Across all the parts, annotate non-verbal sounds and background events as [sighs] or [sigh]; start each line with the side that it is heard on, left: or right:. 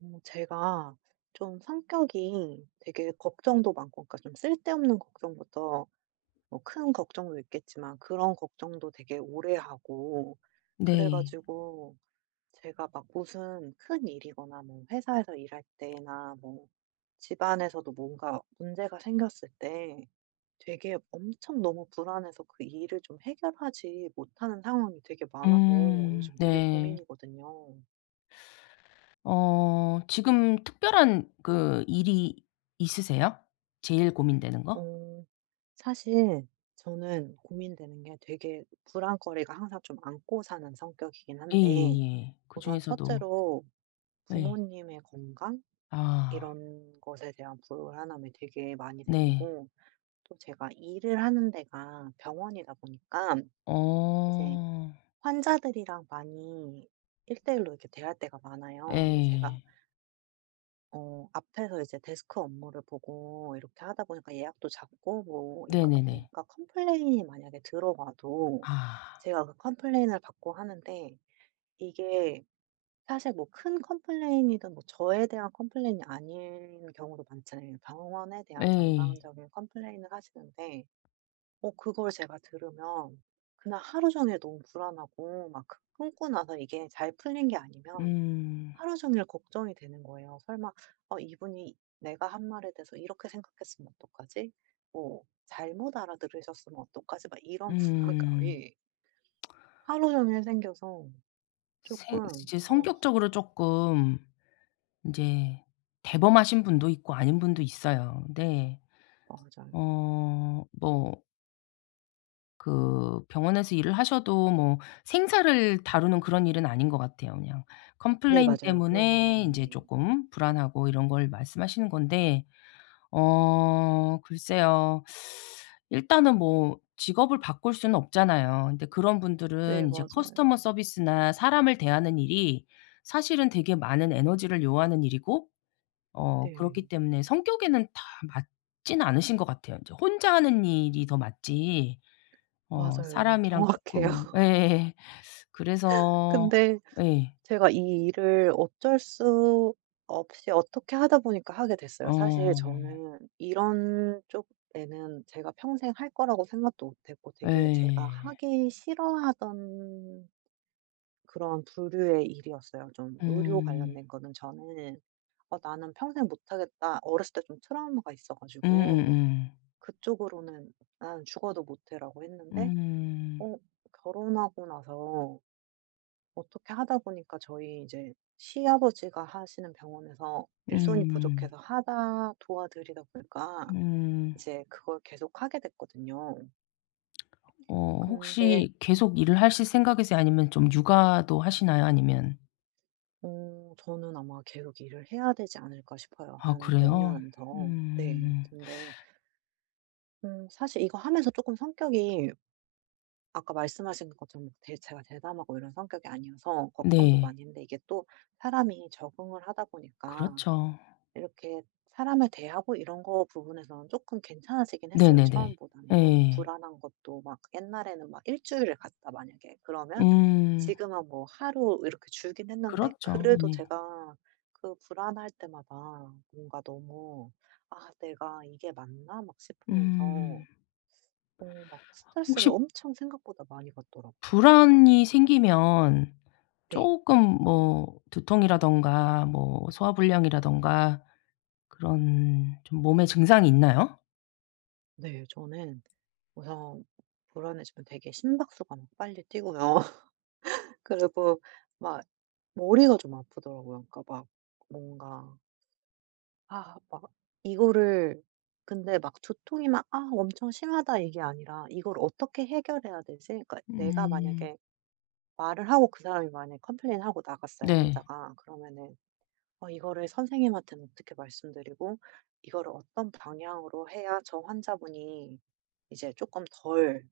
right: 어 제가 좀 성격이 되게 걱정도 많고 그러니까 좀 쓸데없는 걱정부터 뭐 큰 걱정도 있겠지만 그런 걱정도 되게 오래 하고 그래
left: 네.
right: 가지고 제가 막 무슨 큰일이거나 뭐 회사에서 일할 때나 뭐 집안에서도 뭔가 문제가 생겼을 때 되게 엄청 너무 불안해서 그 일을 좀 해결하지 못하는 상황이 되게 많아서
left: 음
right: 요즘 되게
left: 네.
right: 고민이거든요.
left: 어 지금 특별한 그 일이 있으세요, 제일 고민되는 거?
right: 어 사실 저는 고민되는 게 되게 불안거리가 항상 좀 안고 사는 성격이긴 한데
left: 예예예. 그
right: 우선
left: 중에서도.
right: 첫째로
left: 예.
right: 부모님의 건강
left: 아.
right: 이런 것에 대한 불안함이 되게 많이
left: 네.
right: 생기고 또 제가 일을 하는 데가 병원이다 보니까 이제
left: 어.
right: 환자들이랑 많이 1:1 로 이렇게 대화할 때가 많아요. 근데 제가
left: 예.
right: 어 앞에서 이제 데스크 업무를 보고 이렇게 하다 보니까 예약도 잡고 뭐 이러다
left: 네네네.
right: 보니까 컴플레인이 만약에 들어와도
left: 아.
right: 제가 그 컴플레인을 받고 하는데 이게 사실 뭐 큰 컴플레인이든 뭐 저에 대한 컴플레인이 아닌 경우도 많잖아요. 병원에 대한
left: 네.
right: 전반적인 컴플레인을 하시는데 어 그걸 제가 들으면 그날 하루 종일 너무 불안하고 막 그 끊고 나서 이게 잘 풀린 게 아니면
left: 음.
right: 하루 종일 걱정이 되는 거예요. '설마 어 이분이 내가 한 말에 대해서 이렇게 생각했으면 어떡하지?' 뭐 '잘못 알아들으셨으면 어떡하지?' 막 이런
left: 음.
right: 불안감이
left: [smacks lips]
right: 하루 종일 생겨서
left: 생
right: 쪼끔
left: 이제
right: 어
left: 성격적으로 쪼끔 이제 대범하신 분도 있고 아닌 분도 있어요. 근데
right: 맞아요.
left: 어 뭐 그 병원에서 일을 하셔도 뭐 생사를 다루는 그런 일은 아닌 것 같아요. 그냥
right: 네
left: 컴플레인
right: 맞아요. 그런 일은
left: 때문에 이제
right: 아니에요.
left: 쪼끔 불안하고 이런 걸 말씀하시는 건데 어 글쎄요. [sucks teeth] 일단은 뭐 직업을 바꿀 수는 없잖아요. 근데 그런
right: 네
left: 분들은 이제 커스터머
right: 맞아요.
left: 서비스나 사람을 대하는 일이 사실은 되게 많은 에너지를 요하는 일이고 어 그렇기
right: 네.
left: 때문에 성격에는 다 맞진 않으신 것 같아요. 인제 혼자 하는 일이 더 맞지 어
right: 맞아요.
left: 사람이랑
right: 정확해요.
left: 쪼끔 예 그래서
right: 근데
left: 예.
right: 제가 이 일을 어쩔 수 없이 어떻게 하다 보니까 하게 됐어요. 사실
left: 어.
right: 저는 이런 쪽에는 제가 평생 할 거라고 생각도 못했고 되게 제가
left: 예.
right: 하기 싫어하던 그런 부류의 일이었어요. 좀 의료
left: 음.
right: 관련된 거는 저는 '어 나는 평생 못하겠다.' 어렸을 때 좀 트라우마가 있어 가지고
left: 음음음.
right: 그쪽으로는 '나는 죽어도 못 해.'라고 했는데
left: 음.
right: 어 결혼하고 나서 어떻게 하다 보니까 저희 이제 시아버지가 하시는 병원에서 일손이
left: 음.
right: 부족해서 하다 도와 드리다 보니까
left: 음.
right: 이제 그걸 계속하게 됐거든요.
left: 어
right: 근데
left: 혹시 계속 일을 하실 생각이세요 아니면 좀 육아도 하시나요? 아니면
right: 어 저는 아마 계속 일을 해야 되지 않을까 싶어요
left: 아
right: 한 몇
left: 그래요?
right: 년은 더. 네.
left: 음.
right: 근데 음 사실 이거 하면서 쪼끔 성격이 아까 말씀하신 것처럼 대 제가 대담하고 이런 성격이 아니어서 걱정도
left: 네.
right: 많이 했는데 이게 또 사람이 적응을 하다 보니까
left: 그렇죠.
right: 이렇게 사람을 대하고 이런 거 부분에서는 조금 괜찮아지긴 했어요
left: 네네네.
right: 처음보다는.
left: 예.
right: 불안한 것도 막 옛날에는 막 1 주일을 갔다 만약에 그러면
left: 음.
right: 지금은 뭐 하루 이렇게 줄긴 했는데
left: 그렇죠.
right: 그래도
left: 네.
right: 제가 그 불안할 때마다 뭔가 너무 '아 내가 이게 맞나?' 막 싶으면서
left: 음.
right: 어 막 스트레스를
left: 혹시
right: 엄청 생각보다 많이 받더라고요.
left: 불안이 생기면
right: 네.
left: 쪼끔 뭐 두통이라든가 뭐 소화불량이라든가 그런 좀 몸에 증상이 있나요?
right: 네. 저는 우선 불안해지면 되게 심박수가 막 빨리 뛰고요. [laughs] 그리고 막 머리가 좀 아프더라고요. 그러니까 막 뭔가 아 막 이거를 근데 막 두통이 막 '아 엄청 심하다.' 이게 아니라 '이걸 어떻게 해결해야 되지?' 그러니까 내가
left: 음.
right: 만약에 말을 하고 그 사람이 만약에 컴플레인하고 나갔어요
left: 네.
right: 환자가. 그러면은 어 '이거를 선생님한테는 어떻게 말씀드리고 이거를 어떤 방향으로 해야 저 환자분이 이제 쪼끔 덜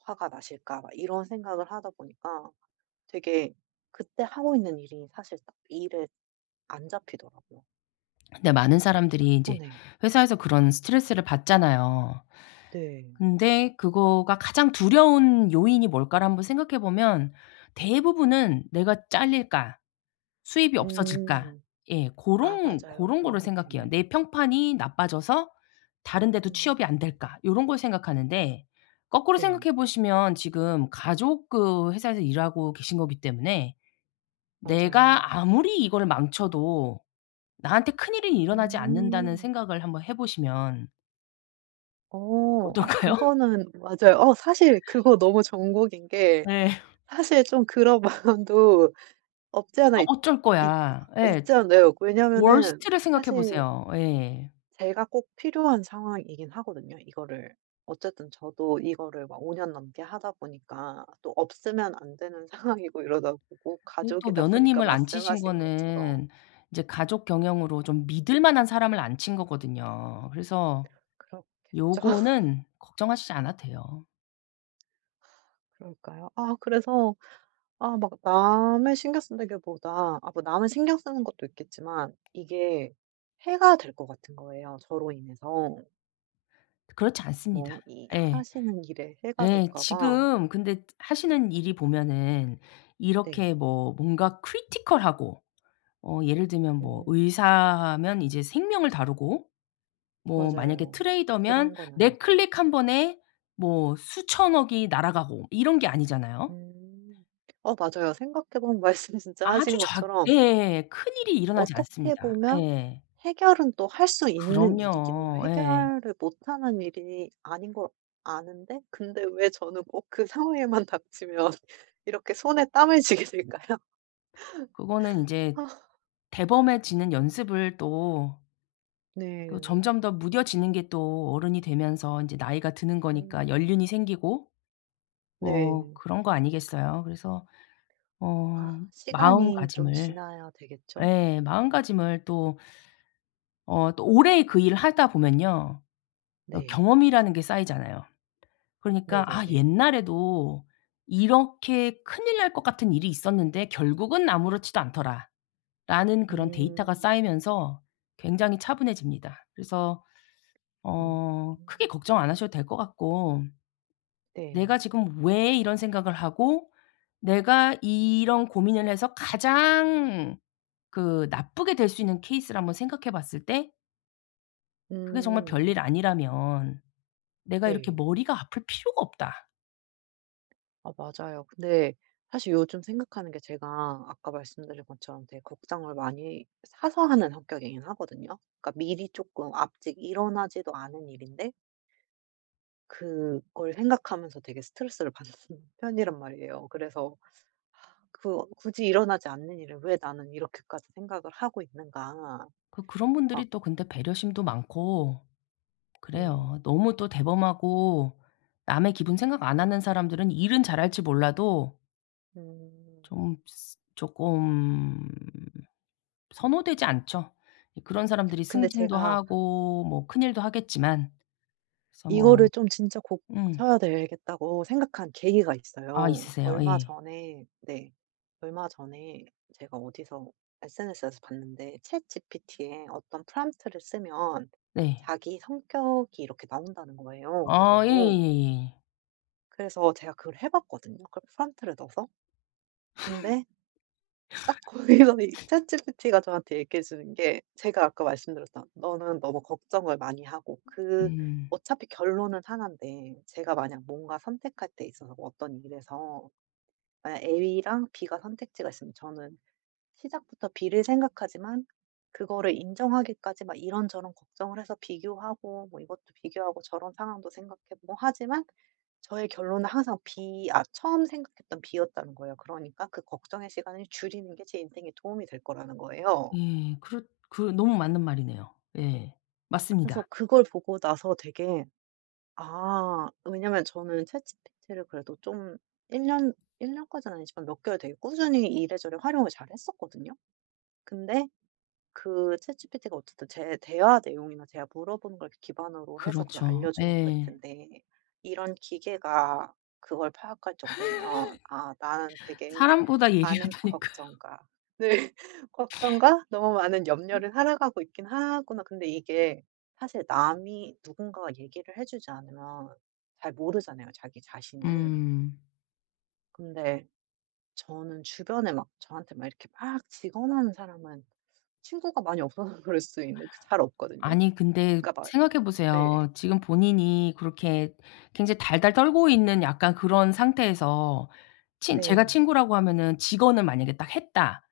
right: 화가 나실까.' 막 이런 생각을 하다 보니까 되게 그때 하고 있는 일이 사실 딱 일을 안 잡히더라고요.
left: 근데 많은 사람들이
right: 어
left: 이제
right: 네.
left: 회사에서 그런 스트레스를 받잖아요.
right: 네.
left: 근데 그거가 가장 두려운 요인이 뭘까를 한번 생각해 보면 대부분은 '내가 짤릴까? 수입이 없어질까?'
right: 음.
left: 예.
right: 아
left: 고런
right: 맞아요.
left: 고런
right: 그런
left: 거를
right: 것 같긴
left: 생각해요.
right: 해요.
left: '내 평판이 나빠져서 다른 데도 취업이 안
right: 음.
left: 될까?' 요런 걸 생각하는데 거꾸로
right: 네.
left: 생각해 보시면 지금 가족 그 회사에서 일하고 계신 거기 때문에
right: 맞아요.
left: 내가 아무리 이거를 망쳐도 나한테 큰일이 일어나지 않는다는
right: 음.
left: 생각을 한번 해 보시면
right: 어. 아
left: 어떨까요?
right: 그거는 맞아요. 어 사실 그거 너무 정곡인 게
left: 예.
right: 사실 좀 그런 마음도 없지
left: 아
right: 않아 있 있
left: 어쩔거야. 예.
right: 있지 않아요. 왜냐하면은
left: 워스트를 생각해
right: 사실
left: 보세요. 예.
right: 제가 꼭 필요한 상황이긴 하거든요. 이거를 어쨌든 저도 이거를 막 5 년 넘게 하다 보니까 또 없으면 안 되는 상황이고 이러다 보고
left: 근데 또
right: 가족이다 보니까,
left: 며느님을 앉히신
right: 말씀하신 것처럼.
left: 거는 이제 가족 경영으로 좀 믿을 만한 사람을 앉힌 거거든요. 그래서
right: 그렇겠죠. [laughs]
left: 요거는 걱정하시지 않아도 돼요.
right: 그러니까요. 아 그래서 아 막 남을 신경 쓴다기 보다 아 뭐 남을 신경 쓰는 것도 있겠지만 이게 해가 될 것 같은 거예요, 저로 인해서.
left: 그렇지 않습니다.
right: 뭐 이
left: 예.
right: 하시는 일에 해가
left: 예
right: 될까 봐.
left: 지금 근데 하시는 일이 보면은
right: 네.
left: 이렇게 뭐 뭔가 크리티컬하고 어 예를 들면 뭐
right: 음.
left: 의사하면 이제 생명을 다루고 뭐 만약에
right: 맞아요.
left: 트레이더면
right: 그런 건
left: 내
right: 아니죠.
left: 클릭 1 번에 뭐 수천억이 날아가고 이런 게 아니잖아요.
right: 음. 어 맞아요. 생각해 보면 말씀 진짜
left: 아주
right: 하신
left: 작
right: 것처럼
left: 예예예예. 큰일이 일어나지
right: 어떻게
left: 않습니다.
right: 보면
left: 예.
right: 해결은 또 할 수 있는 일이긴 해요.
left: 그럼요. 예.
right: 해결을 못 하는 일이 아닌 걸 아는데 근데 왜 저는 꼭 그 상황에만 닥치면 이렇게 손에 땀을 쥐게 될까요?
left: 그거는
right: [laughs]
left: 인제
right: 아.
left: 대범해지는 연습을 또 또
right: 네.
left: 점점 더 무뎌지는 게 또 어른이 되면서 이제 나이가 드는거니까
right: 음.
left: 연륜이 생기고 뭐
right: 네.
left: 그런 거 아니겠어요. 그래서
right: 아
left: 어
right: 시간이 좀
left: 마음가짐을
right: 지나야 되겠죠?
left: 예 마음가짐을 또 어 또 오래 그 일을 하다 보면요, 어
right: 네.
left: 경험이라는 게 쌓이잖아요. 그러니까 '아
right: 네네네.
left: 옛날에도 이렇게 큰일 날 것 같은 일이 있었는데 결국은 아무렇지도 않더라.'라는 그런 데이터가
right: 음.
left: 쌓이면서 굉장히 차분해집니다. 그래서
right: 음.
left: 어 크게 걱정 안 하셔도 될 것 같고
right: 네.
left: 내가 지금 왜 이런 생각을 하고 내가 이런 고민을 해서 가장 그 나쁘게 될 수 있는 케이스를 한번 생각해 봤을 때 그게 정말
right: 음.
left: 별일 아니라면 내가 이렇게
right: 네.
left: 머리가 아플 필요가 없다.
right: 아 맞아요. 근데 사실 요즘 생각하는 게 제가 아까 말씀드린 것처럼 되게 걱정을 많이 사서 하는 성격이긴 하거든요. 그러니까 미리 조금 아직 일어나지도 않은 일인데 그걸 생각하면서 되게 스트레스를 받는 편이란 말이에요. 그래서 [sighs] 그 '굳이 일어나지 않는 일을 왜 나는 이렇게까지 생각을 하고 있는가.'
left: 그 그런
right: 막
left: 분들이 또 근데 배려심도 많고
right: 네.
left: 그래요. 너무 또 대범하고 남의 기분 생각 안 하는 사람들은 일은 잘할지 몰라도
right: 음.
left: 좀 스 쪼끔 선호되지 않죠. 이 그런 사람들이
right: 근데
left: 승진도
right: 제가
left: 하고 뭐 큰일도 하겠지만 그래서 뭐
right: 이거를 좀 '진짜
left: 음.
right: 고쳐야 되겠다.'고 생각한 계기가
left: 아
right: 있어요.
left: 있으세요.
right: 얼마
left: 예.
right: 전에 네. 얼마 전에 제가 어디서 SNS에서 봤는데 ChatGPT에 어떤 prompt를 쓰면
left: 네.
right: 자기 성격이 이렇게 나온다는 거예요, 어느
left: 어
right: 정도.
left: 예예예예.
right: 그래서 제가 그걸 해 봤거든요 그 prompt 넣어서. 근데 딱 거기서 이
left: [laughs]
right: ChatGPT가 저한테 얘기해 주는 게 제가 아까 말씀드렸던 너는 너무 걱정을 많이 하고 그
left: 음.
right: 어차피 결론은 1 인데 제가 만약 뭔가 선택할 때 있어서 어떤 일에서 예 A랑 B가 선택지가 있으면 저는 시작부터 B를 생각하지만 그거를 인정하기까지 막 이런저런 걱정을 해서 비교하고 뭐 이것도 비교하고 저런 상황도 생각해 보고 하지만 저의 결론은 항상 B 아 처음 생각했던 B였다는 거예요. 그러니까 그 걱정의 시간을 줄이는 게 제 인생에 도움이 될 거라는 거예요.
left: 예. 그렇 그 너무 맞는 말이네요. 예.
right: 그래서
left: 맞습니다.
right: 그걸 보고 나서 되게 아 왜냐하면 저는 ChatGPT를 그래도 좀 1 년? 1 년까지는 아니지만 몇 개월 되게 꾸준히 이래저래 활용을 잘 했었거든요? 근데 그 ChatGPT가 어쨌든 제 대화 내용이나 제가 물어보는 걸 기반으로 해서 그걸
left: 그렇죠.
right: 알려주는 것
left: 예.
right: 같은데 이런 기계가 그걸 파악할 정도면 '아 나는
left: [laughs]
right: 되게
left: 사람보다
right: 많은
left: 예리하다니까요.
right: 걱정과' 네. '걱정과 너무 많은 염려로 살아가고 있긴 하구나.' 근데 이게 사실 남이 누군가가 얘기를 해 주지 않으면 잘 모르잖아요, 자기 자신은.
left: 음.
right: 근데 저는 주변에 막 저한테 막 이렇게 막 직언하는 사람은 친구가 많이 없어서 그럴 수도 있는데 그 잘 없거든요.
left: 아니 근데
right: 그러니까 막
left: 생각해
right: 네.
left: 보세요. 지금 본인이 그렇게 굉장히 달달 떨고 있는 약간 그런 상태에서 친 제가
right: 네.
left: 친구라고 하면은 직언을 만약에 딱 했다.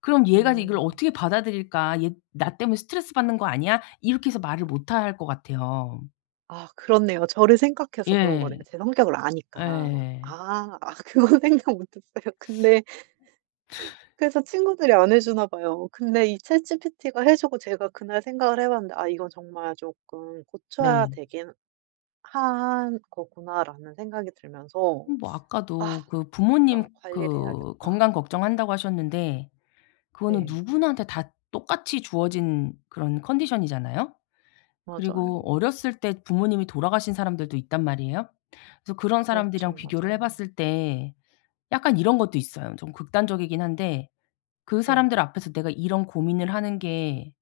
left: 그럼 '얘가 이걸
right: 음.
left: 어떻게 받아들일까? 얘 나 때문에 스트레스받는 거 아니야?' 이렇게 해서 말을 못 할 것 같아요.
right: 아 그렇네요. 저를 생각해서 그런
left: 예.
right: 거네요, 제 성격을 아니까.
left: 예.
right: 아. 아 그건 생각 못 했어요, 근데. [laughs]
left: [laughs]
right: 그래서 친구들이 안 해주나 봐요. 근데 이 ChatGPT가 해주고 제가 그날 생각을 해봤는데 '아 이건 정말 쪼끔 고쳐야
left: 네.
right: 되긴 한 거구나.'라는 생각이 들면서
left: 뭐
right: '아
left: 아까도 그 부모님
right: 진짜 관리를
left: 그
right: 해야겠다.'
left: 건강 걱정한다고 하셨는데 그거는
right: 네.
left: 누구나한테 다 똑같이 주어진 그런 컨디션이잖아요? 그리고
right: 맞아요.
left: 어렸을 때 부모님이 돌아가신 사람들도 있단 말이에요. 그래서 그런 사람들이랑
right: 그렇죠.
left: 비교를
right: 맞아요.
left: 해봤을 때 약간 이런 것도 있어요. 좀 극단적이긴 한데 '그
right: 네.
left: 사람들 앞에서 내가 이런 고민을 하는 게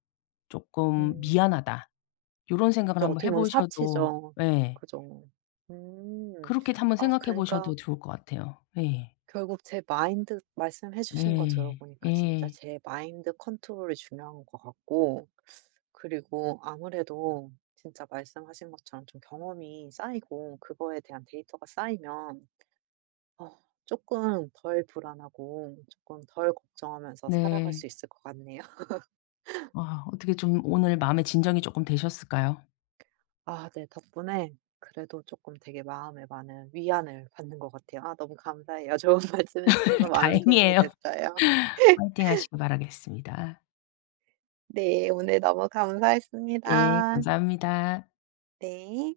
left: 쪼끔
right: 음.
left: 미안하다.' 요런 생각을
right: 진짜
left: 한번
right: 어떻게 보면
left: 해보셔도
right: 사치죠.
left: 예.
right: 그죠. 음.
left: 그렇게도 한번
right: 아
left: 생각해
right: 그니까
left: 보셔도 좋을 것 같아요. 예.
right: 결국 제 마인드 말씀해 주신 거
left: 예.
right: 들어보니까 진짜
left: 예.
right: 제 마인드 컨트롤이 중요한 것 같고 그리고 아무래도 진짜 말씀하신 것처럼 좀 경험이 쌓이고 그거에 대한 데이터가 쌓이면 어 쪼끔 덜 불안하고 쪼끔 덜 걱정하면서 살아갈
left: 네.
right: 수 있을 것 같네요. [laughs]
left: 아 어떻게 좀 오늘 마음에 진정이 쪼끔 되셨을까요?
right: 아 네. 덕분에 그래도 쪼끔 되게 마음에 많은 위안을 받는 것 같아요. 아 너무 감사해요. 좋은 말씀 해 주셔서
left: [laughs]
right: 많은 도움이
left: 다행이에요.
right: 됐어요.
left: 화이팅
right: [laughs]
left: 하시길 바라겠습니다.
right: 네 오늘 너무
left: 예
right: 감사했습니다.
left: 감사합니다.
right: 네.